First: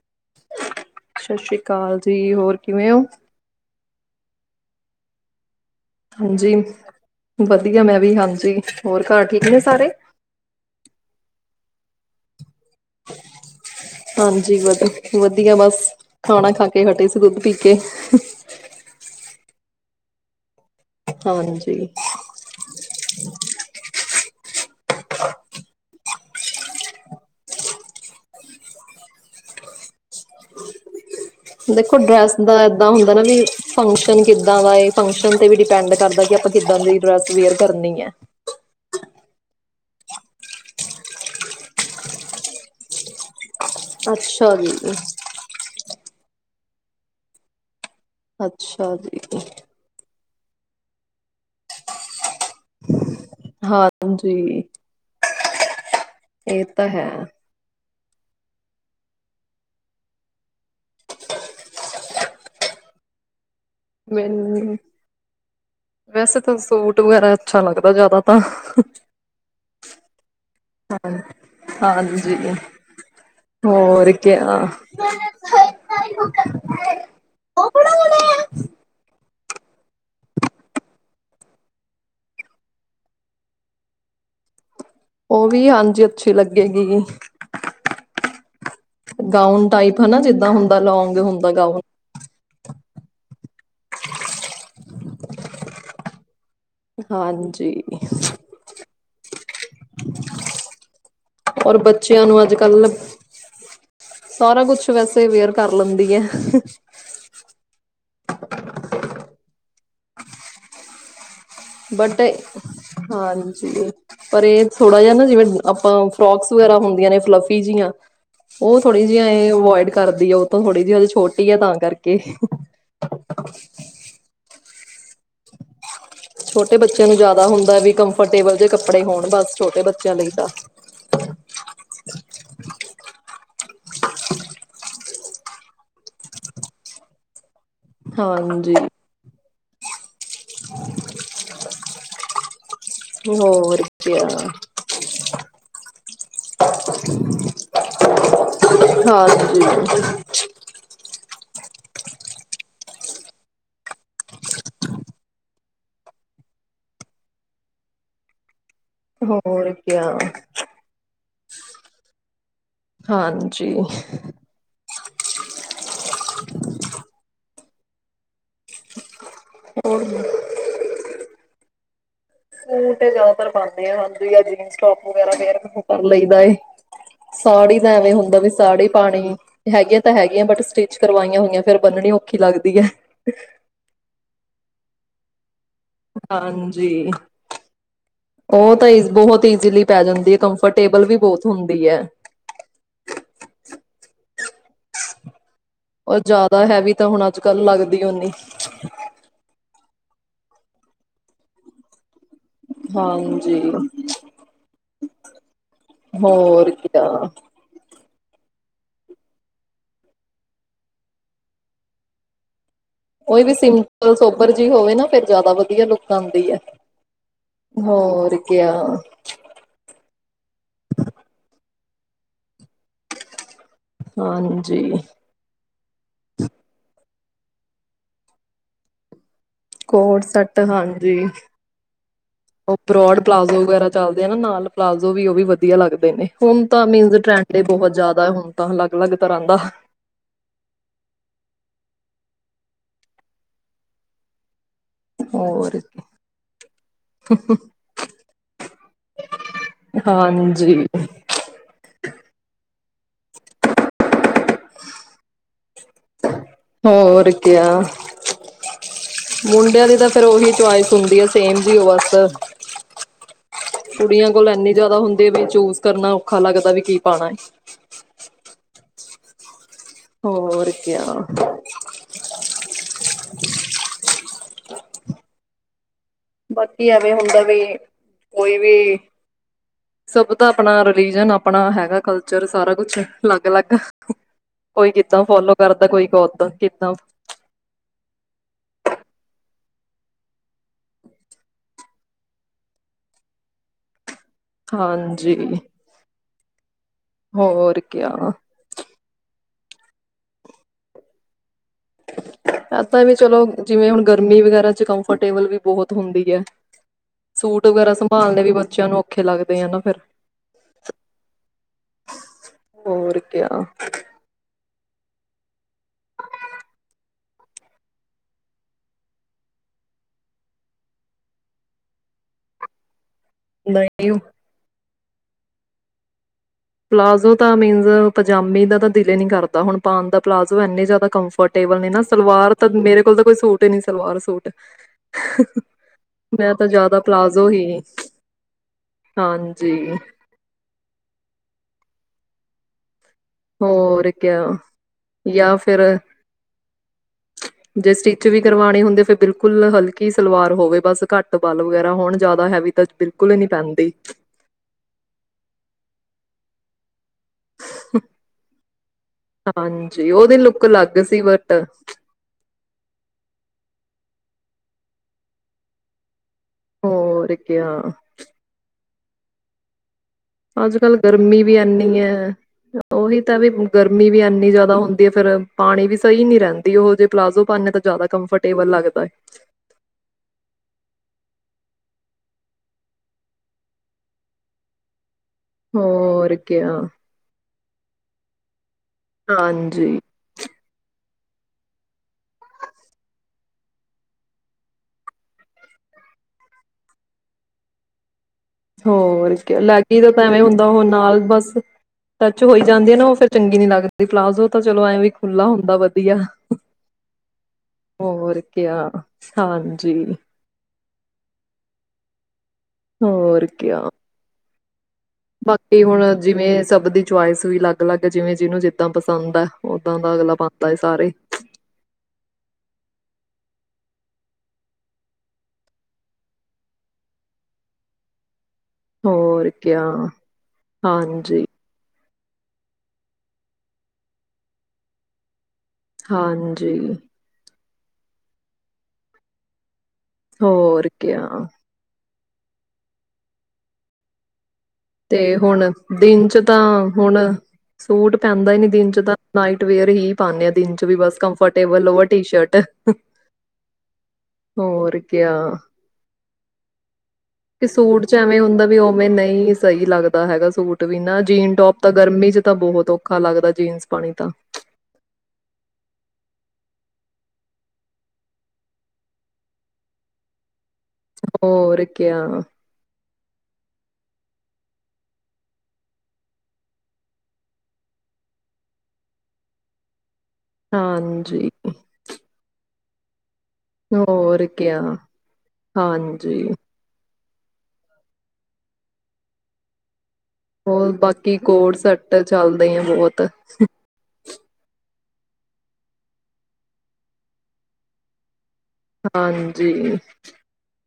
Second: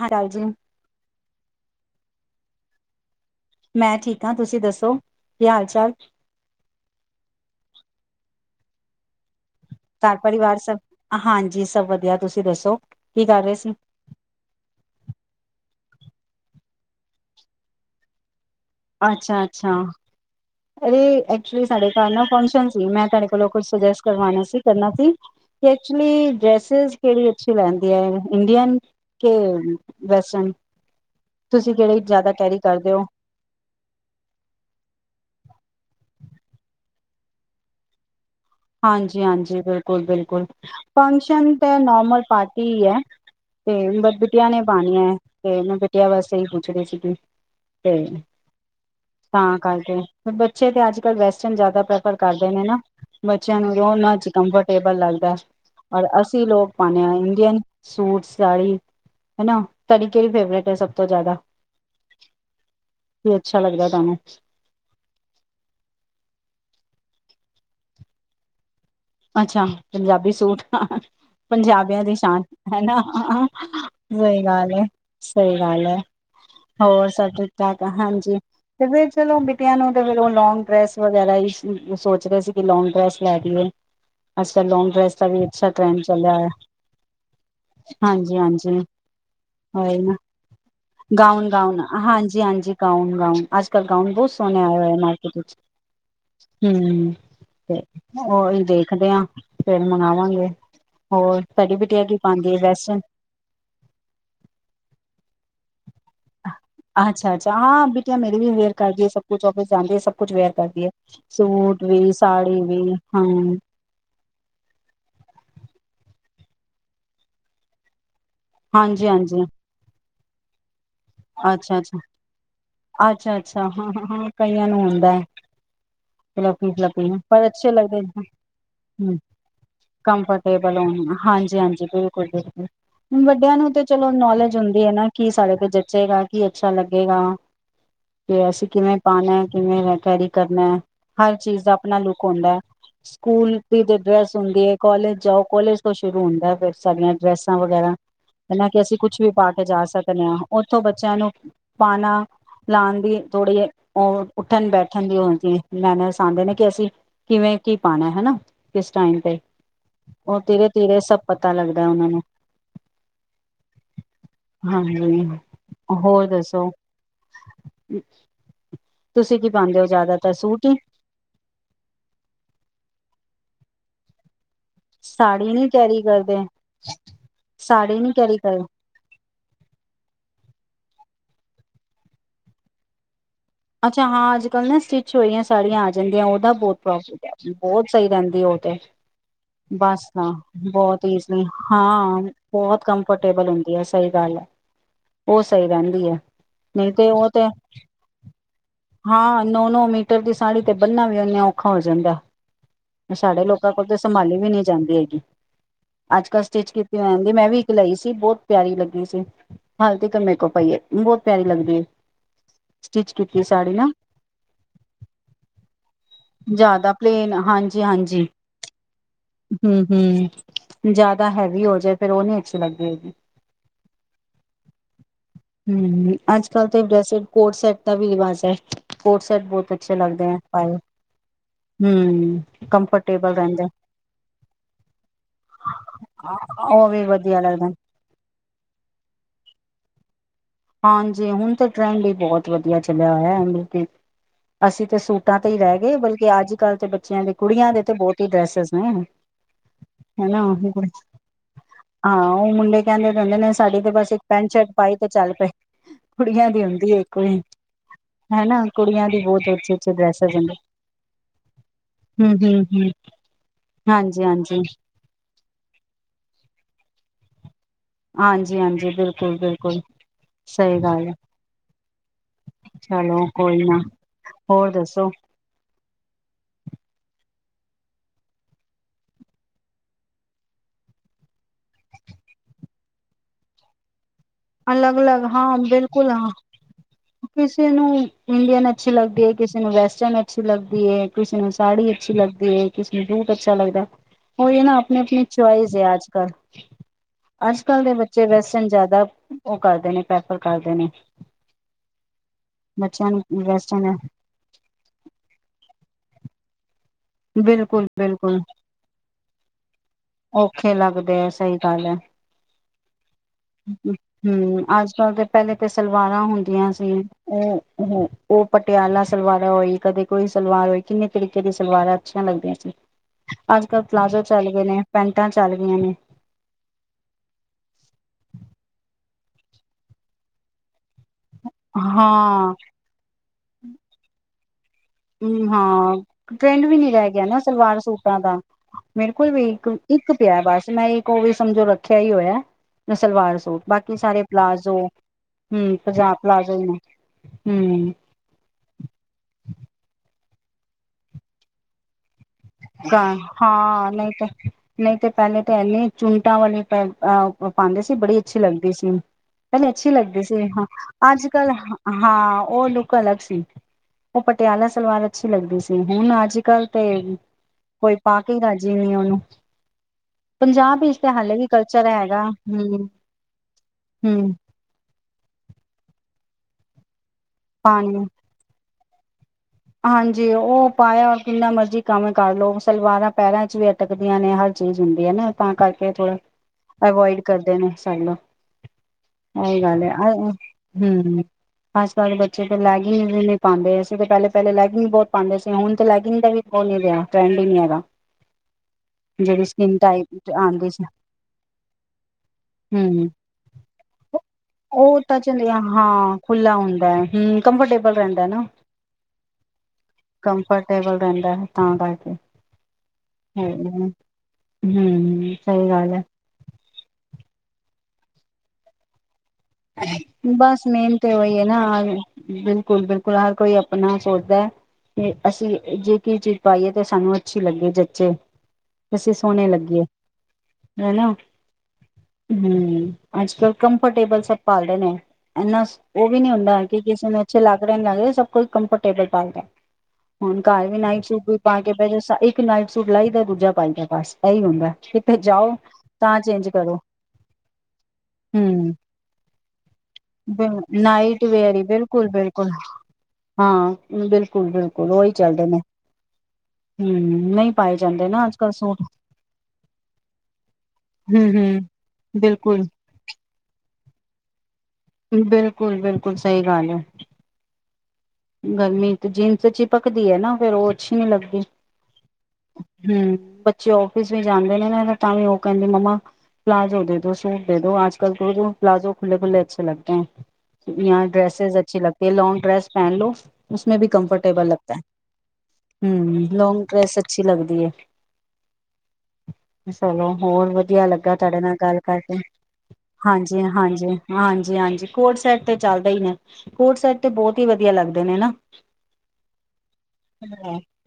ਹਾਂ ਕਾਲ ਜੀ ਸਤਿ ਸ੍ਰੀ ਅਕਾਲ ਜ ਹੋਰ ਕਿਵੇਂ ਹੋ ਮੈਂ ਠੀਕ ਹਾਂ ਤੁਸੀਂ ਦੱਸੋ ਕੀ ਹਾਲ ਚਾਲ ਹਾਂਜੀ ਵਧੀਆ ਮੈਂ ਵੀ ਹਾਂਜੀ ਹੋਰ ਘਰ ਠੀਕ ਨੇ ਸਾਰੇ? ਘਰ ਪਰਿਵਾਰ ਸਭ ਹਾਂਜੀ ਸਭ ਵਧੀਆ ਤੁਸੀ ਹਾਂਜੀ ਵਧ ਵਧੀਆ ਬਸ ਖਾਣਾ ਖਾ ਕੇ ਹਟੀੇ ਸੀ ਦੁੱਧ ਪੀ ਕੇ ਅੱਛਾ ਅੱਛਾ ਅ ਐਕਚੁਲੀ ਹਾਂਜੀ। ਸਾਡੇ ਘਰ ਨਾ ਫੰਕਸ਼ਨ ਸੀ ਮੈਂ ਤੁਹਾਡੇ ਕੋਲੋਂ ਕੁਛ ਸੁਜੈਸਟ ਕਰਵਾਣਾ ਸੀ ਕਰਨਾ ਸੀ ਐਕਚਲੀ ਡ੍ਰੈੱਸਿਸ ਕਿਹੜੀ ਅੱਛੀ ਰਹਿਣਗੀ ਇੰਡੀਆਨ ਕੇ ਵੈਟਨ ਦੇਖੋ ਡਰੈਸ ਦਾ ਇਦਾਂ ਹੁੰਦਾ ਨਾ ਵੀ ਫੰਕਸ਼ਨ ਕਿੱਦਾਂ ਦਾ ਇਹ ਫੰਕਸ਼ਨ ਤੇ ਵੀ ਡਿਪੈਂਡ ਕਰਦਾ ਕਿ ਆਪਾਂ ਕਿੱਦਾਂ ਦੀ ਡਰੈਸ ਵੇਅਰ ਕਰਨੀ ਹੈ। ਜਿਹਾ ਜੀ ਹਾਂਜੀ ਬਿਲਕੁਲ ਬਿਲਕੁਲ ਫੰਕਸ਼ਨ ਤੇ ਨੋਮਲ ਪਾਰਟੀ ਹੀ ਹੈ। ਤੇ ਬੇਟੀਆਂ ਅੱਛਾ ਨੇ ਜੀ, ਪਾਣੀ ਹੈ ਤੇ ਮੈਂ ਬੇਟੀਆ ਵਾਸਤੇ। ਇਹੀ ਪੁੱਛ ਰੇ ਸੀਗੇ ਤੇ ਅੱਛਾ ਜੀ, ਤਾਂ ਕਰਕੇ ਬੱਚੇ ਤਾਂ ਅੱਜ ਕੱਲ੍ਹ ਵੈਸਟਰਨ ਜ਼ਿਆਦਾ ਪ੍ਰੈਫਰ ਕਰਦੇ ਨੇ ਨਾ ਬੱਚਿਆਂ ਨੂੰ ਰੋਨਾਂ ਚ ਹਾਂਜੀ। ਕੰਫਰਟੇਬਲ ਲੱਗਦਾ ਹੈ ਔਰ ਅਸੀਂ ਇਹ ਲੋਕ ਤਾਂ ਪਾਉਂਦੇ ਹੈ, ਹਾਂ ਇੰਡੀਅਨ ਸੂਟ ਸਾੜੀ ਹਨਾ ਤੁਹਾਡੀ ਕਿਹੜੀ ਫੇਵਰੇਟ ਹੈ ਸਭ ਤੋਂ ਜ਼ਿਆਦਾ ਅੱਛਾ ਲੱਗਦਾ ਤੁਹਾਨੂੰ ਮੈਨੂੰ ਵੈਸੇ ਤਾਂ ਸੂਟ ਵਗੈਰਾ ਅੱਛਾ ਲੱਗਦਾ ਜ਼ਿਆਦਾ ਤਾਂ। ਅੱਛਾ ਪੰਜਾਬੀ ਸੂਟ ਪੰਜਾਬੀਆਂ ਦੀ ਸ਼ਾਨ ਹਾਂਜੀ। ਹਨ ਹੋਰ ਸਹੀ ਕਿਆ। ਗੱਲ ਹੈ ਸਹੀ ਗੱਲ ਹੈ ਹੋਰ ਸਭ ਠੀਕ ਠਾਕ ਹਾਂਜੀ ਤੇ ਫਿਰਰ ਚਲੋ ਉਹਨਾਂ ਨੂੰ ਤੇ ਫੇਰ ਉਹ ਲੋਂਗ ਡਰੈਸ ਵਗੈਰਾ ਹੀ ਸੋਚ ਰਹੇ ਸੀ ਕਿ ਲੌਂਗ ਡਰੈਸ ਲੈ ਦੀਈਏ। ਅੱਜ ਕਲ ਲੋਂਗ ਡੈਸ ਦਾ ਵੀ ਉਹ ਅੱਛਾ੍ ਟਰੇਡ ਹਾਂਜੀ ਅੱਛੀ ਚਲਿਆ ਲੱਗੇਗੀ। ਹਾਂਜੀ ਹਾਂਜੀ ਗਾਊਨ ਟਾਈਪ ਨਾ ਹਨਾ ਜਿੱਦਾਂ ਹੁੰਦਾ ਲੌਂਗ ਗਾਊਨ ਹੁੰਦਾ ਗਾਊਨ ਹਾਂਜੀ ਹਾਂਜੀ। ਜੀ ਗਾਊਨ ਗਾਊਨ ਅੱਜ ਕੱਲ੍ਹ ਗਾਊਨ ਬਹੁਤ ਸੋਹਣੇ ਆਏ ਹੋਏ ਹੈ ਮਾਰਕੀਟ ਵਿੱਚ ਹਮ ਹਾਂਜੀ ਤੇ ਉਹ। ਫੇਰ ਮਨਾਵਾਂਗੇ। ਔਰ ਬੱਚਿਆਂ ਨੂੰ ਅੱਜ ਕੱਲ ਸਾਰਾ ਕੁਛ ਵੈਸੇ ਵੇਅਰ ਕਰ ਲੈਂਦੀ ਹੈ ਅੱਛਾ ਅੱਛਾ ਹਾਂ ਬੇਟੀਆਂ ਮੇਰੀ ਵੀ ਵੇਅਰ ਕਰਦੀ ਸਭ ਕੁਛ ਔਫਿਸ ਜਾਂਦੀਏ ਸਭ ਕੁਛ ਵੇਅਰ ਕਰਦੀ ਹੈ। ਸੂਟ ਵੀ ਬਟ ਸਾੜੀ ਵੀ ਹਾਂ ਹਾਂਜੀ ਪਰ ਇਹ ਥੋੜਾ ਜਿਹਾ ਨਾ ਜਿਵੇਂ ਆਪਾਂ ਫੋਕਸ ਵਗੈਰਾ ਹੁੰਦੀਆਂ ਨੇ ਫਲੱਫੀ ਜਿਆਂ। ਉਹ ਹਾਂਜੀ ਥੋੜੀਆਂ ਜਿਹੀਆਂ ਹਾਂਜੀ ਇਹ ਅਵੋਇਡ ਕਰਦੀ ਉਹ ਥੋੜੀ ਜਿਦੀ ਅੱਛਾ ਅੱਛਾ ਅੱਛਾ ਅੱਛਾ ਹਾਂ ਹਾਂ ਹਾਂ ਕਈਆਂ ਨੂੰ ਹ ਫਲਫੀ ਛੋਟੇ ਬੱਚਿਆਂ ਫਲਫ਼ੀ ਨੂੰ ਪਰ ਜ਼ਿਆਦਾ ਅੱਛੇ ਹੁੰਦਾ ਵੀ ਲੱਗਦੇ ਕੰਫਰਟੇਬਲ ਜੇ ਕੱਪੜੇ ਹਨ ਹੋਣ ਬਸ ਛੋਟੇ ਬੱਚਿਆਂ ਲਈ ਤਾਂ। ਕੰਫਰਟੇਬਲ ਹਾਂਜੀ ਹਾਂਜੀ ਬਿਲਕੁਲ ਬਿਲਕੁਲ ਵੱਡਿਆਂ ਨੂੰ ਤੇ ਚਲੋ ਨੌਲੇਜ ਹੁੰਦੀ ਹੈ ਨਾ ਕੀ ਸਾਰੇ ਕੁਜ ਏ ਚਲਾਗੀ ਕੀ ਅੱਛਾ ਲੱਗੇਗਾ। ਤੇ ਅਸੀਂ ਹਾਂਜੀ, ਕਿਵੇਂ ਪਾਣਾ ਮੇਰਾ ਟੈਡੀ। ਕਰਨੈ ਹਰ ਚੀਜ਼ ਦਾ ਆਪਣਾ ਲੁੱਕ ਹੁੰਦਾ ਹੈ, ਸਕੂਲ ਦੀ ਹੋਰ ਜੋ ਕਿਆ ਡਰੈਸ ਹੁੰਦੀ ਹੈ ਕਾਲਜ ਜਾਓ, ਕਾਲਜ ਤੋਂ ਸ਼ੁਰੂ ਹੁੰਦਾ ਫੇਰ ਸਕਦੇ ਡਰੈਸਾਂ ਵਗੈਰਾ ਹਨਨਾ ਕਿ ਅਸੀਂ ਕੁਛ ਵੀ ਪਾ ਕੇ ਹਾਂਜੀ, ਜਾ ਸਕਨੇ, ਹਾਂ। ਉੱਥੋਂ ਬੱਚਿਆਂ ਨੂੰ ਪਾਨਾ ਲਾਣ ਦੀ ਥੋੜ੍ਹੀ ਏ, ਉਹ ਉੱਠਣ- ਬੈਠਣ ਦੀ ਓ ਹੁੰਦੀ ਏ, ਮੈਨਰਸ ਆਂਦੇ ਨੇ ਕਿ, ਅਸੀਂ ਕਿਵੇਂ ਕੀ ਪਾਉਣਾ ਹਨਾ ਕਿਸ ਟਾਈਮ ਤੇ, ਹੋਰ ਕਿਆ ਉਹ ਧੀਰੇ -ਧੀਰੇ ਸਭ ਪਤਾ ਲੱਗਦਾ ਉਹਨਾਂ ਨੂੰ ਹਾਂ ਜੀ। ਹੂੰ ਹੋਰ, ਦੱਸੋ? ਤੁਸੀਂ ਕੀ ਪਾਉਂਦੇ ਹੋ? ਹੋਰ ਜ਼ਿਆਦਾਤਰ ਸੂਟ ਹੀ ਸੂਟ ਜ਼ਿਆਦਾਤਰ ਪਾਉਂਦੇ ਆ, ਹਾਂ, ਆ ੋਪ ਵਗੈਰਾ ਸਾੜੀ ਫਰ ਨੀ ਕੈਰੀ ਕਰ ਕਰਦੇ ਲਈਦਾ ਸਾੜੀ ਦਾ, ਨੀ ਐਵੇਂ ਕੈਰੀ ਹੁੰਦਾ ਵੀ, ਕਰ ਸਾੜੀ ਪਾਣੀ ਹੈਗੀਆਂ ਤਾਂ, ਹੈਗੀਆਂ ਬਟ ਸਟਿਚ ਕਰਵਾਈਆਂ ਹੋਈਆਂ, ਫੇਿਰ ਬੰਨਣੀ ਔਖੀ ਲੱਗਦੀ ਹੈ। ਅੱਛਾ ਹਾਂ, ਅੱਜ- ਕੱਲ੍ਹ ਨਾ ਸਟਿਚ ਹੋ ਈਆਂ ਸਾੜੀਆਂ ਆ ਜਾਂਦੀਆਂ, ਉਹਦਾ, ਬਹੁਤ ਹਾਂਜੀ, ਪ੍ਰੋਫਿਟ ਬਹੁਤ ਸਹੀ ਰਹਿੰਦੀ ਉਹ ਤੇ, ਤਾਂ ਬਹੁਤ ਈਜ਼ੀਲੀ ਪੈ ਬਸ ਹਾਂ। ਜਾਂਦੀ ਹੈ ਕੰਫਰਟੇਬਲ ਬਹੁਤ ਵੀ ਇਜ਼ਲੀ ਹੁੰਦੀ ਹੈ। ਹਾਂ-ਹਾਂ, ਬਹੁਤ ਕੰਫਰਟੇਬਲ ਹੁੰਦੀ ਐ, ਸਹੀ ਗੱਲ ਐ, ਉਹ ਸਹੀ ਰਹਿੰਦੀ ਐ, ਔਰ ਜ਼ਿਆਦਾ ਹੈਵੀ ਨਹੀਂ ਤਾਂ ਤੇ, ਹੁਣ ਉਹ ਅੱਜ ਤੇ ਕੱਲ੍ਹ ਲੱਗਦੀ ਓ ਨੀ। ਹਾਂ, ਨੋ, ਨੋ, ਮ ਪ ਦੀ ਸਾੜੀ ਤੇ ਬੰਨਨਾ ਵੀ ਏਨਾ ਔਖਾ ਹੋ ਜਾਂਦੈ। ਸਾਡੇ ਹਾਂਜੀ, ਲੋਕਾਂ ਕੋਲ ਤਾਂ, ਸੰਭਾਲੀ ਵੀ ਨਹੀਂ ਜਾਂਦੀ ਹੈਗੀ। ਅੱਜ-ਕੱਲ੍ਹ ਹੋਰ ਸਟਿਚ ਕੀਤੀ ਹੋ ਕਿਆ। ਜਾਂਦੀ, ਮੈਂ ਵੀ ਇੱਕ ਲਈ ਸੀ। ਬਹੁਤ ਪਿਆਰੀ ਲੱਗੀ ਸੀ। ਹਾਲ ਤੇਕ ਮੇਰੇ ਕੋ ਪਈਏ, ਬਹੁਤ ਪਿਆਰੀ ਲੱਗਦੀ। ਸਟਿਚ ਕੀਤੀ ਉਹੀ ਵੀ, ਸਾੜੀ ਨਾ ਸਿੰਪਲ ਸੋਬਰ ਜਿ ਹੋਵੇ ਨਾ, ਫਿਰ ਜ਼ਿਆਦਾ ਵਧੀਆ ਲੁੱਕ ਆਂਦੀ ਆ ਜ਼ਿਆਦਾ ਪਲੇਨ ਹਾਂਜੀ ਹਾਂਜੀ ਹੋਰ ਕਿਆ ਹਮ ਹਮ ਜ਼ਿਆਦਾ ਹੈਵੀ ਹੋ, ਜੇ ਫੇਰ ਉਹ ਨੀ ਅੱਛੀ ਲੱਗਦੀ ਹੈਗੀ ਹਾਂਜੀ। ਹਮ, ਅੱਜ ਕਲ ਤੇ, ਵੈਸੇ, ਕੋਟ- ਸੈਟ ਵੀ ਰਵਾਜ਼ ਐ, ਕੋਟ ਸੈਟ ਬਹੁਤ ਅੱਛੇ ਕੋਟ ਲੱਗਦੇ ਹੈ ਸੇਟ, ਪਾਏ ਹਾਂਜੀ। ਹਮ ਬਰੌਡ ਕੰਫਰਟੇਬਲ ਪਲਾਜ਼ੋ ਰਹਿੰਦੇ ਵਗੈਰਾ ਚਲਦੇ ਆ, ਨਾ ਨਾਲ ਪਲਾਜ਼ੋ ਵੀ ਉਹ ਵੀ ਵਧੀਆ ਲੱਗਦੇ ਨੇ, ਹੁਣ ਤਾ ਉਹ ਵੀ ਮੀਨਜ ਵਧੀਆ ਟਰੇੰਡ ਐ, ਲੱਗਦਾ ਬਹੁਤ ਜਿਆਦਾ ਹੁਣ ਤ, ਅਲਗ- ਅਲਗ ਤਰਾਂ ਦਾ। ਹਾਂਜੀ। ਹੁਣ ਤਾਂ, ਟ੍ਰੈਂਡ ਵੀ ਬਹੁਤ ਵਧੀਆ ਚਲਿਆ ਹੋਯਾ, ਮਤਲਬ! ਅਸੀਂ ਤੇ ਸੂਟਾਂ ਤੇ, ਹੀ ਰਹਿ ਹੋਰ ਗਏ ਬਲਕਿ ਅੱਜ- ਕੱਲ ਤੇ ਬੱਚਿਆਂ ਦੇ, ਕੁੜੀਆਂ ਦੇ, ਤੇ ਬਹੁਤ ਹੀ ਡਰੈਸਿਸ ਨੇ ਹਨਾ ਹਾਂਜੀ, ਹਾਂ, ਉਹ ਮੁੰਡੇ ਕਹਿੰਦੇ ਰਹਿੰਦੇ ਨੇ ਸਾਡੇ ਤੇ, ਬਸ ਇੱਕ ਪੈਂਟ ਸ਼ਰਟ ਪਾਈ ਤੇ ਚੱਲ ਪਏ। ਕੁੜੀਆਂ ਦੀ ਹੁੰਦੀ ਹੈ ਇੱਕੋ ਹੋਰ ਹੀ ਕਿਆ, ਹਨਾ ਕੁੜੀਆਂ ਦੀ ਬਹੁਤ ਅੱਛੀ ਮੁੰਡਿਆਂ ਅੱਛੀ ਦੀ ਤਾਂ ਫੇਰ ਡਰੈਸਿਸ ਉਓਹੀ ਹੁੰਦੀ ਚੁਆਇਸ ਹੁੰਦੀ ਆ, ਸੇਮ ਜੀ ਉਹ ਬਸ। ਹੂੰ ਹੂੰ ਹੂੰ ਹਾਂਜੀ ਕੁੜੀਆਂ ਕੋਲ, ਹਾਂਜੀ ਐਨੀ ਜਿਆਦਾ ਹੁੰਦੀ ਬ ਚੂਜ ਕਰਨਾ ਔਖਾ ਲੱਗਦਾ, ਵੀ ਕੀ ਪਾਣਾ ਹੈ। ਹਾਂਜੀ -ਹਾਂਜੀ -ਬਿਲਕੁਲ। ਬਿਲਕੁਲ। ਹੋਰ ਸਹੀ ਕਿਆ ਗੱਲ ਆ, ਚਲੋ ਕੋਈ ਨਾ ਹੋਰ, ਦੱਸੋ? ਬਾਕੀ ਐਵੇਂ ਹੁੰਦਾ ਵੀ ਕੋਈ ਵੀ, ਸਭ ਦਾ ਆਪਣਾ ਰਿਲੀਜਨ, ਆਪਣਾ ਹੈਗਾ ਕਲਚਰ, ਸਾਰਾ ਕੁਛ, ਅਲੱਗ ਅਲੱਗ ਅਲੱਗ -ਅਲੱਗ ਹਾਂ ਕੋਈ ਬਿਲਕੁਲ ਹਾਂ ਓਦਾਂ ਕਿੱਦਾਂ ਕਿਸੇ ਨੂੰ ਇੰਡੀਅਨ ਅੱਛੀ ਲੱਗਦੀ ਹੈ ਕਿਸੇ ਕਿਸੇ ਨੂੰ ਵੈਸਟਰਨ ਅੱਛੀ ਲੱਗਦੀ ਏ ਕਿਸੇ ਨੂੰ ਸਾੜੀ ਅੱਛੀ ਲੱਗਦੀ ਏ ਕਿਸੇ ਨੂੰ ਸੂਟ ਅੱਛਾ ਲੱਗਦਾ। ਹੋਹੀ ਹੈ ਨਾ ਆਪਣੇ ਆਪਣੀ ਹਾਂਜੀ ਚੁਆਇਸ ਹੈ ਅੱਜ ਕੱਲ। ਅੱਜ ਹੋਰ ਕੱਲ੍ਹ ਦੇ ਕਿਆ ਬੱਚੇ ਵੈਸਟਰਨ ਜ਼ਿਆਦਾ ਉਹ ਕਰਦੇ ਨੇ ਪੈਫਰ ਕਰਦੇ ਨੇ। ਇਦਾਂ ਬੱਚਿਆਂ ਵੀ ਚਲੋ ਨੂੰ ਜਿਵੇਂ ਵੈਸਟਰਨ ਹੁਣ ਗਰਮੀ ਵਗੈਰਾ 'ਚ ਕੰਫਰਟੇਬਲ ਵੀ ਬਹੁਤ ਹੁੰਦੀ ਏ। ਸੂਟ ਬਿਲਕੁਲ ਵਗੈਰਾ ਸੰਭਾਲ ਬਿਲਕੁਲ ਲਈ ਵੀ ਬੱਚਿਆਂ ਨੂੰ ਔਖੇ ਲੱਗਦੇ ਆ ਨਾ ਫਿਰ, ਔਖੇ ਲੱਗਦੇ ਆ ਸਹੀ ਗੱਲ ਹੈ ਹੋਰ ਕਿਆ। ਹਮ ਅੱਜ ਪਹਿਲੇ ਤੇ ਸਲਵਾਰਾਂ ਹੁੰਦੀਆਂ ਸੀ, ਉਹ ਉਹ ਪਟਿਆਲਾ ਸਲਵਾਰਾਂ ਹੋਈ ਕਦੇ ਕੋਈ ਸਲਵਾਰ ਹੋਈ ਕਿੰਨੇ ਤਰੀਕੇ ਦੀ ਸਲਵਾਰਾਂ ਅੱਛੀਆ ਲੱਗਦੀਆਂ ਸੀ। ਅੱਜ ਕੱਲ ਨਹੀਂ ਪਲਾਜ਼ੋ ਚੱਲ ਗਏ ਨੇ ਪੈਂਟਾਂ ਚੱਲ ਗਈਆਂ ਨੇ। ਦਿਲੇ ਨੀ ਕਰਦਾ ਹੁਣ ਪਾਣ ਦਾ ਪਲਾਜੋ ਇੰਨੇ ਜ਼ਿਆਦਾ ਕੰਫਰਟੇਬਲ ਨੇ ਨਾ ਸਲਵਾਰ ਹਾਂ ਤਾਂ ਮੇਰੇ ਕੋਲ ਤਾਂ ਕੋਈ ਸੂਟ ਤੇ ਸਲਵਾਰ ਸੂਟ ਹੂੰ ਹੂੰ ਮੈਂ ਟਰੈਂਡ ਤਾਂ ਵੀ ਨੀ ਜ਼ਿਆਦਾ ਰਹਿ ਗਿਆ ਨਾ ਪਲਾਜ਼ੋ ਹੀ ਸਲਵਾਰ ਸੂਟਾਂ ਦਾ ਮੇਰੇ ਕੋਲ ਵੀ ਇੱਕ ਹਾਂਜੀ -ਇੱਕ ਪਿਆ ਬਸ ਮੈਂ ਇੱਕ ਉਹ ਵੀ ਸਮਝੋ ਰੱਖਿਆ ਹੀ ਹੋਇਆ ਸਲਵਾਰ ਸੂਟ ਬਾਕੀ ਹੋਰ ਸਾਰੇ ਕਿਆ ਪਲਾਜ਼ੋ ਜਾਂ ਹੂ ਫਿਰ ਪੰਜਾ ਪਲਾਜ਼ੋ ਹੀ ਨੂੰ [unintelligible] ਜੇ ਸਟਿਚ ਵੀ ਕਰਵਾਉਣੇ ਹੁੰਦੇ ਫਿਰ ਬਿਲਕੁਲ ਹਲਕੇ ਸਲਵਾਰ ਹੋਵੇ ਬਸ ਘੱਟ ਬੱਲ ਵਗੈਰਾ ਹੋਣ ਜ਼ਿਆਦਾ ਹੈਵੀ ਤਾਂ ਬਿਲਕੁਲ ਹੀ ਨਹੀਂ ਹਾਂ ਪੈਂਦੀ ਨਹੀ ਤਾਂ ਨਹੀ ਤੇ ਪਹਿਲੇ ਤਾਂ ਇਨੀ ਚੁਨਟਾਂ ਵਾਲੀ ਪੈ ਅਹ ਪਾਉਂਦੇ ਸੀ ਬੜੀ ਅੱਛੀ ਲੱਗਦੀ ਸੀ ਪਹਿਲੇ ਅੱਛੀ ਹਾਂਜੀ ਲੱਗਦੀ ਉਹਦੀ ਸੀ ਹਾਂ ਲੁੱਕ ਅਲੱਗ ਸੀ ਅੱਜ ਬਟ ਕੱਲ੍ਹ ਹਾਂ ਉਹ ਲੁੱਕ ਅਲੱਗ ਸੀ। ਉਹ ਪਟਿਆਲਾ ਸਲਵਾਰ ਅੱਛੀ ਲੱਗਦੀ ਸੀ ਹੁਣ ਅੱਜ ਗੱਲ ਤੇ ਹੋਰ ਕਿਆ ਕੋਈ ਪਾ ਕੇ ਰਾਜੀ [unintelligible] ਅੱਜ ਪੰਜਾਬ ਕੱਲ੍ਹ ਵਿੱਚ ਤੇ ਹਾਲੇ ਗਰਮੀ ਵੀ ਕਲਚਰ ਇਨੀ ਹੈਗਾ ਹੈ। ਹੂੰ ਉਹੀ ਤਾਂ ਵੀ ਗਰਮੀ ਵੀ ਹੂੰ ਇਨੀ ਜ਼ਿਆਦਾ ਹੁੰਦੀ ਹੈ। ਫੇਰ ਪਾਣੀ ਵੀ ਸਹੀ ਨੀ ਰਹਿੰਦੀ ਉਹ ਜਿਹੇ ਪਲਾਜ਼ੋ ਪਾਉਨੇ ਤਾਂ ਪਾਣੀ ਜ਼ਿਆਦਾ ਕੰਫਰਟੇਬਲ ਲੱਗਦਾ। ਪਾਏ ਹਾਂਜੀ ਉਹ ਪਾਇਆ ਰ ਕਿੰਨਾ ਮਰਜੀ ਕੰਮ ਕਰ ਲਓ ਸਲਵਾਰਾਂ ਪੈਰਾਂ ਚ ਵੀ ਅਟਕਦੀਆਂ ਨੇ ਹਰ ਚੀਜ਼ ਹੁੰਦੀ ਹੈ ਨੇ ਤਾਂ ਕਰਕੇ ਥੋੜ ਹੋਰ ਕਿਆ। ੳਵਾਇਡ ਕਰਦੇ ਨੇ ਚਾਹੀਦਾ ਇਹੀ ਗੱਲ ਏ ਹਾਂਜੀ [unintelligible] ਹਮ ਅੱਜ ਕੱਲ ਦੇ ਬੱਚੇ ਫੇਰ [unintelligible] ਹੀ ਵੀ ਨਹੀਂ ਪਾਉਂਦੇ ਅਸੀਂ ਤਾਂ ਪਹਿਲੇ ਪਹਿਲੇ ਲੈਗਿੰਗ ਬਹੁਤ ਪਾਉਂਦੇ ਸੀ ਹੁਣ ਤਾਂ ਲੈਗਿੰਗ ਦਾ ਵੀ ਉਹ ਨੀ ਰਿਹਾ ਟਰੈਂਡ ਹੀ ਨੀ ਹੈਗਾ। ਹੋਰ ਜਿਹੜੀ ਕਿਆ ਸਕਿਨ ਲੈਗੀ ਦਾ ਤਾਂ ਟਾਈਪ ਐਵੇਂ ਹੁੰਦਾ ਆਉਂਦੀ ਉਹ ਸੀ ਨਾਲ ਬਸ ਟੱਚ ਹੋਈ ਜਾਂਦੀ ਆ ਨਾ ਹਮ ਉਹ ਫਰ ਚੰਗੀ ਨੀ ਲੱਗਦੀ ਪਲਾਜ਼ੋ ਤਾਂ ਚਲੋ ਉਹ ਐਵੇ ਤਾਂ ਚ ਖੁਾ ਹੁੰਦਾ ਵਧੀਆ, ਹਾਂ ਖੁੱਲਾ ਹੁੰਦਾ ਹੈ ਹਮ ਕੰਫਰਟੇਬਲ ਰਹਿੰਦਾ ਹੋਰ ਨਾ ਕਿਆ। ਹਾਂਜੀ ਕੰਫਰਟੇਬਲ ਰਹਿੰਦਾ ਹੈ ਤਾਂ ਹੋਰ ਕਿਆ। ਹਮ ਸਹੀ ਬਾਕੀ ਗੱਲ ਹੈ ਹੁਣ ਜਿਵੇਂ ਸਭ ਦੀ ਚਆਇਸ ਵੀ ਲੱਗ ਅਲੱਗ ਏ ਜਿਵੇਂ ਜਿਨੂੰ ਜਿੱਦਾਂ ਪਸੰ ਬਸ ਮੇਨ ਤੇ ਉਹੀ ਹੈ ਨਾ ਬਿਲਕੁਲ-ਬਿਲਕੁਲ ਹਰ ਕੋਈ ਆਪਣਾ ਸੋਚਦਾ ਕਿ ਅਸੀਂ ਜੇ ਕੀ ਚੀਜ਼ ਪਾਈਏ ਤਾਂ ਸਾਨੂੰ ਅੱਛੀ ਲੱਗੇ ਜੱਚੇ। ਅਸੀਂ ਸੋਹਣੇ ਹੋਰ ਲੱਗੀਏ ਕਿਆ ਹਨਾ ਹਾਂਜੀ। ਹਮ ਅੱਜ ਕੱਲ ਕੰਫਰਟੇਬਲ ਸਭ ਪਾਲਦੇ ਨੇ ਇਨਾ ਉਹ ਵੀ ਨੀ ਹੁੰਦਾ ਕਿ ਹਾਂਜੀ-ਹਾਂਜੀ। ਕਿਸੇ ਨੇ ਅੱਛੇ ਲੱਗ [unintelligible] ਸਭ ਕੁਈ ਕੰਫਰਟੇਬਲ ਪਾਂਦਾ। ਹੁਣ ਘਰ ਵੀ ਹੋਰ ਨਾਈ ਕਿਆ ਸੂਟ ਪਾ ਕੇ ਬਹਿ ਜੋ ਇੱ ਨਾਈਟ ਸੂਟ ਲਾਈ ਦਾ ਦੂਜਾ ਪਾਈ ਦਾ ਬਸ ਇਹੀ ਹੁੰਦਾ। ਕਿਤੇ ਤੇ ਜਾਓ ਹੁਣ ਦਿਨ ਚ ਚੇਂਜ ਤਾਂ ਕਰੋ ਹੁਣ ਸੂਟ ਪੈਂਦਾ ਹੀ ਨੀ ਹਮ ਦਿਨ ਚ ਨਾਈਟ ਵੇਅਰ ਹੀ ਪਾਦੇ ਆ ਦਿਨ ਚ ਵੀ ਬਸ ਨਾਈਟ ਵੇਅਰ ਹੀ ਕੰਫਰਟੇਬਲ ਲੋਵਰ ਬਿਲਕੁਲ ਬਿਲਕੁਲ ਟੀ-ਸ਼ਰਟ ਟੀ ਹਾਂ ਬਿਲਕੁਲ ਬਿਲਕੁਲ ਹੋਰ ਉਹੀ ਕਿਆ। ਚੱਲਦੇ ਨੇ ਹਮ ਨਹੀਂ ਪਾਏ ਸੂਟ ਜਾਂਦੇ ਚ ਨਾ ਅੱਜ ਐਵੇਂ ਕੱਲ੍ਹ ਹੁੰਦਾ ਵੀ ਸੂਟ ਉਵੇਂ ਨਹੀਂ ਸਹੀ ਲੱਗਦਾ ਹੈਗਾ ਸੂਟ ਵੀ ਨਾ ਹਮ ਹਮ ਜੀਨ-ਟੋਪ ਤਾਂ ਗਰਮੀ ਚ ਤਾਂ ਬਿਲਕੁਲ ਬਹੁਤ ਔਖਾ ਲੱਗਦਾ ਜੀਨਸ ਪਾਣੀ ਤਾਂ। ਬਿਲਕੁਲ [unintelligible] ਗਰਮੀ ਤੇ ਜੀਨਸ ਚਿਪਕਦੀ ਹੈ ਨਾ ਫੇਰ ਉਹ ਅੱਛੀ ਨੀ ਲੱਗਦੀ ਹੋਰ ਕਿਆ ਹਮ। ਬੱਚੇ ਆਫਿਸ ਵੀ ਜਾਂਦੇ ਨੇ ਨਾ ਤਾਂ ਵੀ ਉਹ ਕਹਿੰਦੇ ਮਾਮਾ ਪਲਾਜ਼ੋ ਦੇ-ਦੋ, ਸੂਟ ਦੇ-ਦੋ ਅਜ ਕੱਲ ੜ ਪਲਾਜ਼ੋ ਖੁੱਲੇ-ਖੁੱਲ੍ਹੇ ਅੱਛੇ ਲੱਗਦੇ ਆ। ਯਾ ਹਾਂਜੀ ਡੈਸਜ਼ ਅੱਛੀ ਲਗਤੇ ਲੋਂਗ ਡ੍ਰੈਸ ਪੈਨ ਲੋ। ਉਸਮੇ ਭੀ ਹੋਰ ਕੰਫਰਟੇਬਲ ਲਗਤਾ ਹੈ। ਕਿਆ ਹਮ ਹਾਂਜੀ ਲੌਗ ਡ੍ਰੈਸ ਅੱਛੀ ਲੱਗਦੀ ਹੈ ਚਲੋ ਬਹੁਤ ਵਧੀਆ ਹੋਰ ਲੱਗਾ ਬਾਕੀ ਤੁਹਾਡੇ ਨਾਲ ਕੋਡ ਗੱਲ ਸੈਟ ਕਰਕੇ ਚੱਲਦੇ ਆ ਬਹੁਤ ਹਾਂਜੀ-ਹਾਂਜੀ, ਹਾਂਜੀ-ਹਾਂਜੀ। ਕੋਟ ਸੈੱਟ ਤੇ ਚੱਲਦਾ ਹੀ ਨਾ ਕੋਟ ਸੈੱਟ ਤੇ ਬਹੁਤ ਵਧੀਆ ਲੱਗਦੇ ਨੇ ਨਾ ਹਾਂਜੀ,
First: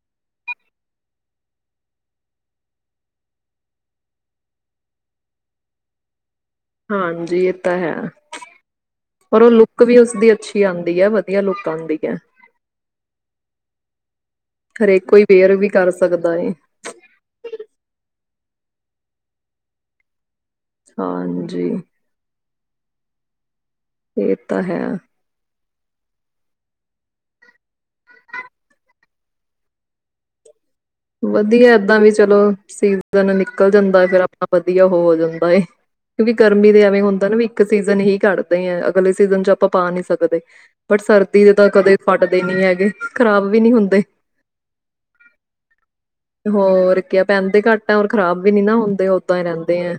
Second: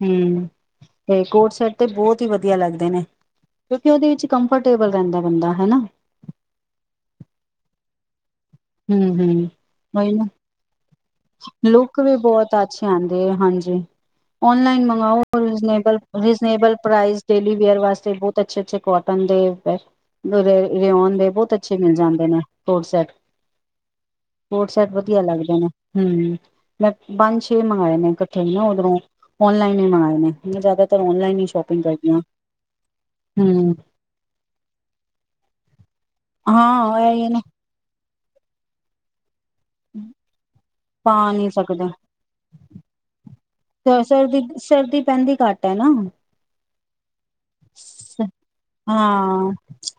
ਹੂੰ, ਤੇ ਕੋਟ ਸੈਟ ਤੇ ਬਹੁਤ ਹੀ ਵਧੀਆ ਲੱਗਦੇ ਨੇ ਕਿਉਂਕਿ ਉਹਦੇ ਵਿੱਚ ਕੰਫਰਟੇਬਲ ਰਹਿੰਦਾ ਬੰਦਾ ਹਨਾ ਹਾਂਜੀ ਇਹ ਤਾਂ ਹੈ। ਹਮ ਪਰ ਉਹ ਲੁੱਕ ਵੀ ਉਸਦੀ ਅੱਛੀ ਆਂਦੀ ਐ ਵ ਲੁਕ ਵੀ ਬਹੁਤ ਅੱਛੀ ਆਂਦੀ ਹਾਂਜੀ ਆਨਲਾਈਨ ਹਰੇਕ ਮੰਗਓ ਕੋਈ ਵੇਅਰ ਵੀ ਕਰ ਸਕਦਾ ਏ [unintelligible] ਡੇਲੀ ਵੇਅਰ ਵਾਸਤੇ ਅੱਛੇ ਅੱਛੇ ਕੋਟਨ ਦੇ ਫ [unintelligible] ਰਉਣ ਦੇ ਬਹੁਤ ਹਾਂਜੀ ਅੱਛੇ ਮਿਲ ਜਾਂਦੇ ਨੇ ਕੋਰਡ ਸੈੱਟ ਇਹ ਤਾਂ ਕੋਰਟ ਸੈਟ ਹੈ। ਵਧੀਆ ਲੱਗਦੇ ਨੇ ਹੂੰ, ਮੈਂ ਪੰਜ ਛੇ ਮੰਗਵਾਏ ਨੇ ਇਕੱਠੇ ਨਾ ਉਧਰੋਂ ਔਨਲਾਈਨ ਹੀ ਮੰਗਵਾਏ ਨੇ ਜ਼ਿਆਦਾ ਵਧੀਆ ਏਦਾਂ ਵੀ ਚਲੋ ਸੀਜਨ ਨਿਕਲ ਹੂੰ ਜਾਂਦਾ ਫੇਰ ਆਪਣਾ ਵਧੀਆ ਹੋ ਜਾਂਦਾ ਹੈ ਕਿਉਂਕਿ ਗਰਮੀ ਦਾ ਹਾਂ ਐਵੇਂ ਹੁੰਦਾ ਇਹ ਨਾ ਵੀ ਇੱਕ ਸੀਜਨ ਹੀ ਘੱਟਦੇ ਆ ਅਗਲੇ ਸੀਜ਼ਨ ਚ ਆਪ ਆਪਾਂ ਪਾ ਨਹੀਂ ਸਕਦੇ ਬਟ ਪਾ ਸਰਦੀ ਨਹੀਂ ਦੇ ਤਾਂ ਸਕਦਾ ਕਦੇ ਫਟਦੇ ਨਹੀਂ ਹੈਗੇ ਖ਼ਰਾਬ ਵੀ ਨਹੀਂ ਹੁੰਦੇ। ਸਰਦੀ ਸਰਦੀ ਪੈਂਦੀ ਘੱਟ ਹੈ ਹੈਨਾ ਹੋਰ ਕਿਆ ਪੈਂਦੇ ਘੱਟ ਆ ਔਰ ਖ਼ਰਾਬ ਵੀ ਨੀ ਨਾ ਹੁੰਦੇ ਓਦਾਂ ਹੀ ਹਾਂ, ਰਹਿੰਦੇ ਆ।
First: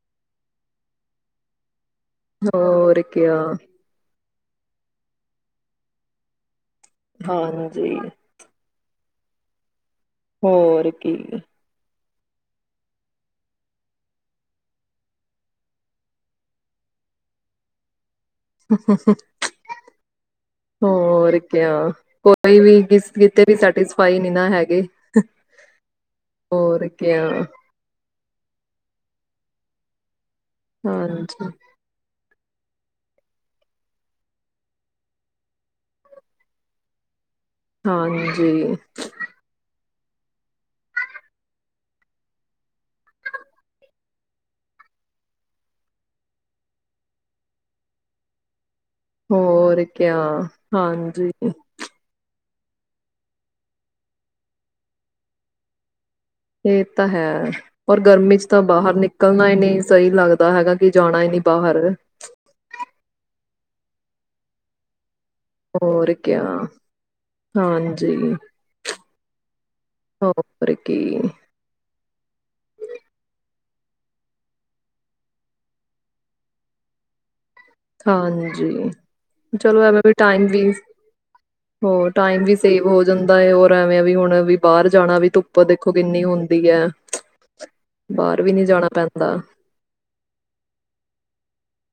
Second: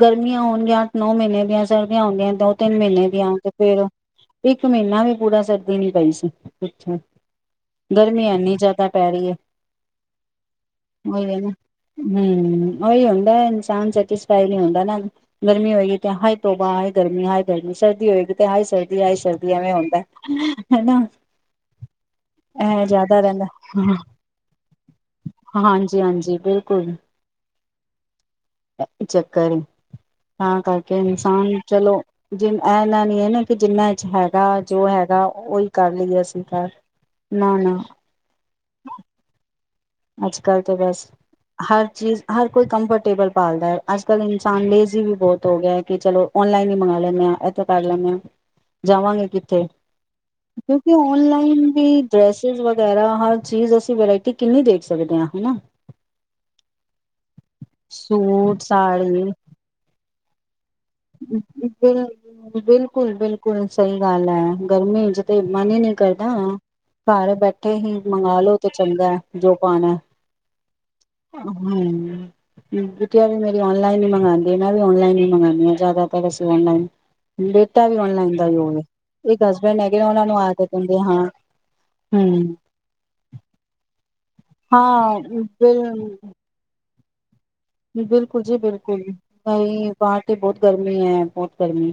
ਗਰਮੀਆਂ ਹੋਣ ਗਈਆਂ ਨੌ ਮਹੀਨੇ ਦੀਆਂ ਵੀ ਆਉਂਦੀਆਂ ਦੋ ਤਿੰਨ ਹੋਰ ਮਹੀਨੇ ਵੀ ਕਿਆ ਆਉਦੇ ਫੇਰ ਇੱਕ ਮਹੀਨਾ ਵੀ ਪੂਰਾ ਸਰਦੀ ਨੀ ਪਈ ਸੀ ਅੱਛਾ। ਹਾਂਜੀ ਗਰਮੀ ਐਨੀ ਜ਼ਿਆਦਾ ਪੈ ਰਹੀ ਐ ਹੋਰ ਕੀ ਹੂੰ, ਉਹੀ ਹੁੰਦਾ ਇਨਸਾਨ ਸੈਟਿਸਫਾਈ ਨਹੀਂ ਹੁੰਦਾ ਨਾ ਗਰਮੀ ਹੋਏਗੀ ਤੇ ਹਾਏ ਤੋਬਾ ਹਾਏ ਗਰਮੀ ਹਾਏ ਗਰਮੀ ਸਰਦੀ ਹੋਏਗੀ ਤੇ ਹਾਏ ਸਰਦੀ ਹਾਏ ਸਰਦੀ ਐਵੇਂ ਹੁੰਦਾ ਹਨਾ ਕਈ ਵੀ ਇਹ ਜ਼ਿਆਦਾ ਕਿਤੇ ਰਹਿੰਦਾ ਵੀ ਸੈਟਿਸਫਾਈ ਨੀ ਨਾ ਹੈਗੇ ਹਾਂਜੀ ਹਾਂਜੀ ਹੋਰ ਬਿਲਕੁਲ ਕੀ ਹ ਚੱਕਰ ਤਾਂ ਕਰਕੇ ਹਾਂਜੀ ਇਨਸਾਨ ਚਲੋ ਜਿ ਇਨਾ ਨੀ ਹੈ ਨਾ ਕਿ ਜਿੰਨਾ ਚ ਹੈਗਾ ਜੋ ਹੈਗਾ ਉਹੀ ਕਰ ਲਈਏ ਅਸੀਂ ਘਰ ਹਾਂਜੀ ਹੂੰ, ਅੱਜ ਕੱਲ੍ਹ ਤਾਂ ਬਸ ਹਰ ਚੀਜ਼ ਹਰ ਕੋਈ ਕੰਫਰਟੇਬਲ ਪਾਲਦਾ ਹੈ ਅੱਜ ਕੱਲ ਇਨਸਾਨ ਲੇਜ਼ੀ ਵੀ ਬਹੁਤ ਹੋ ਗਿਆ ਕਿ ਚਲੋ ਓਨਲਾਈਨ ਹੀ ਮੰਗਵਾ ਲੈਂਦੇ ਆਾਂ ਇਥੋਂ ਕਰ ਲੈਂਦੇ ਆਾਂ ਜਾਵਾਂਗੇ ਕਿੱਥੇ ਹੋਰ ਕਿਆ ਕਿਉਂਕਿ ਹਾਂਜੀ ਔਨਲਾਈਨ ਵੀ ਡਰੈਸ ਵਗੈਰਾ ਹਰ ਚੀਜ਼ ਅਸੀਂ ਵਰਾਇਟੀ ਕਿੰਨੀ ਦੇਖ ਸਕਦੇ ਹਾਂ ਹੈ ਨਾ। ਤੇ ਤਾਂ ਹੈ ਪਰਰ ਗਰਮੀ ਚ ਤਾਂ ਬਾਹਰ ਸਾੜੀ ਨਿਕਲਣਾ ਹੀ ਨਹੀਂ ਸਹੀ ਲੱਗਦਾ। ਉਹ ਤਾ ਹੈਗਾ। ਕਿ ਜਾਣਾ ਹੀ ਨਹੀਂ ਬਿਲ, ਬਾਹਰ ਬਿਲਕੁਲ- ਬਿਲਕੁਲ। ਬਿਲਕੁਲ, ਸਹੀ ਗੱਲ ਹੈ, ਗਰਮੀ ਚ ਤੇ ਮਨ ਹੀ ਨੀ ਹੋਰ ਕਰਦਾ, ਕਿਆ ਘਰ ਬੈਠੇ ਹੀ ਹਾਂਜੀ ਮੰਗਾਲਓ ਤੇ ਚੰਗਾ, ਜੋ ਪਾਣਾ ਹੋਰ ਕੀ ਹੂੰ ਬਿਟੀਆ ਵੀ ਮੇਰੀ ਔਨਲਾਈਨ ਹੀ ਮੰਗਉਂਦੀ ਮੈ ਵੀ ਆਨਲਾਈਨ ਹੀ ਮੰਗਾਨਿਆ। ਜਿਆਦਾਤਰ ਅਸੀ ਆਨਲਾਈਨ। ਹਾਂਜੀ, ਇੱਕ ਹਸਬੈਂਡ ਚਲੋ ਹੈਗੇ ਐਵੇਂ ਵੀ ਉਹਨਾਂ ਨੂੰ ਟਾਈਮ ਵੀ ਆਦਤ ਹੁੰਦੀ ਹਾਂ ਟਾਈਮ ਹਮ ਵੀ ਸੇਵ ਹੋ ਜਾਂਦਾ ਹੈਰ ਐਵੇਂ ਵੀ ਹੁਣ ਬਾਹਰ ਜਾਣਾ ਹਾਂ ਵੀ ਧੁੱਪ ਦੇਖੋ ਬਿਲ ਕਿੰਨੀ ਹੁੰਦੀ ਹੈ। ਹਾ ਬਿਲਕੁਲ ਜੀ ਬਿਲਕੁਲ, ਨਹੀਂ ਬਾਹਰ ਤੇ ਬਹੁਤ ਗਰਮੀ ਹੈ ਬਹੁਤ ਗਰਮੀ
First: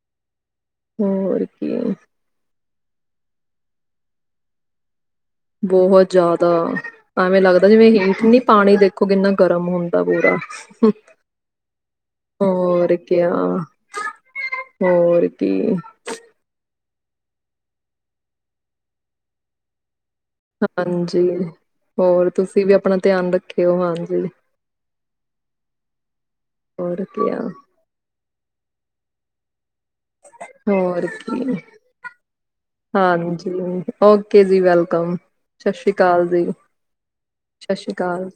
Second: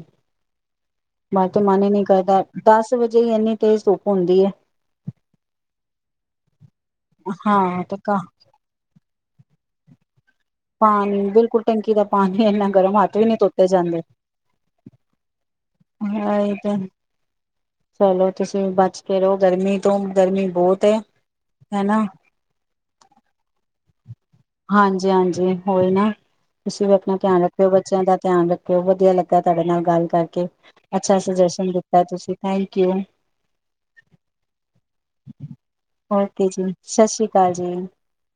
ਹੋਰ ਮਾਰੇ ਤੇ ਕੀ ਮਨ ਨਹੀਂ ਕਰਦਾ। ਦਸ ਵਜੇ ਹੀ ਇੰਨੀ ਤੇਜ਼ ਧੁਪ ਹੁੰਦੀ ਹੈ। ਬਹੁਤ ਜ਼ਿਆਦਾ ਐਵੇਂ ਲੱਗਦਾ ਹਾਂ ਜਿਵੇਂ ਤੇ ਹੇਠ ਨੀ ਪਾਣੀ ਦੇਖੋ ਕਿੰਨਾ ਗਰਮ ਹੁੰਦਾ। ਦਾ ਪੂਰਾ ਪਾਣੀ ਬਿਲਕੁਲ ਟੰਕੀ ਦਾ ਪਾਣੀ ਇੰਨਾ ਹੋਰ ਗਰਮ ਹੱਥ ਵੀ ਕਿਆ ਨਹੀਂ ਧੋਤੇ ਜਾਂਦੇ, ਹੋਰ ਕੀ ਤਾਂਇ ਤੇ। ਚਲੋ, ਤੁਸੀਂ ਬਚ ਕੇ ਰਹੋ ਗਰਮੀ ਤੋਂ। ਗਰਮੀ ਬਹੁਤ ਹੈ ਹਾਂਜੀ, ਹਨਾ ਹੋਰ ਤੁਸੀਂ ਵੀ ਆਪਣਾ ਧਿਆਨ ਰੱਖਿਓ ਹਾਂ। ਹਾਂ। ਹਾਂਜੀ-ਹਾਂਜੀ, ਉਹੀ ਨਾ। ਤੁਸੀਂ ਵੀ ਹੋਰ ਆਪਣਾ ਕਿਆ ਧਿਆਨ ਰੱਖਿਓ ਬੱਚਿਆਂ ਦਾ ਧਿਆਨ ਰੱਖਿਓ ਵਧੀਆ ਲੱਗਾ ਤੁਹਾਡੇ ਨਾਲ ਗੱਲ ਕਰਕੇ ਹੋਰ ਅੱਛਾ ਕੀ ਸੁਜੈਸ਼ਨ ਦਿੱਤਾ ਤੁਸੀਂ ਥੈਂਕ ਯੂ ਹਾਂਜੀ, ਓਕੇ ਜੀ ਵੈਲਕਮ, ਸਤਿ ਸ੍ਰੀ ਅਕਾਲ ਜੀ ਓਕੇ ਸ਼੍ਰੀ ਅਕਾਲ ਜੀ। ਸਤਿ ਸ੍ਰੀ ਅਕਾਲ।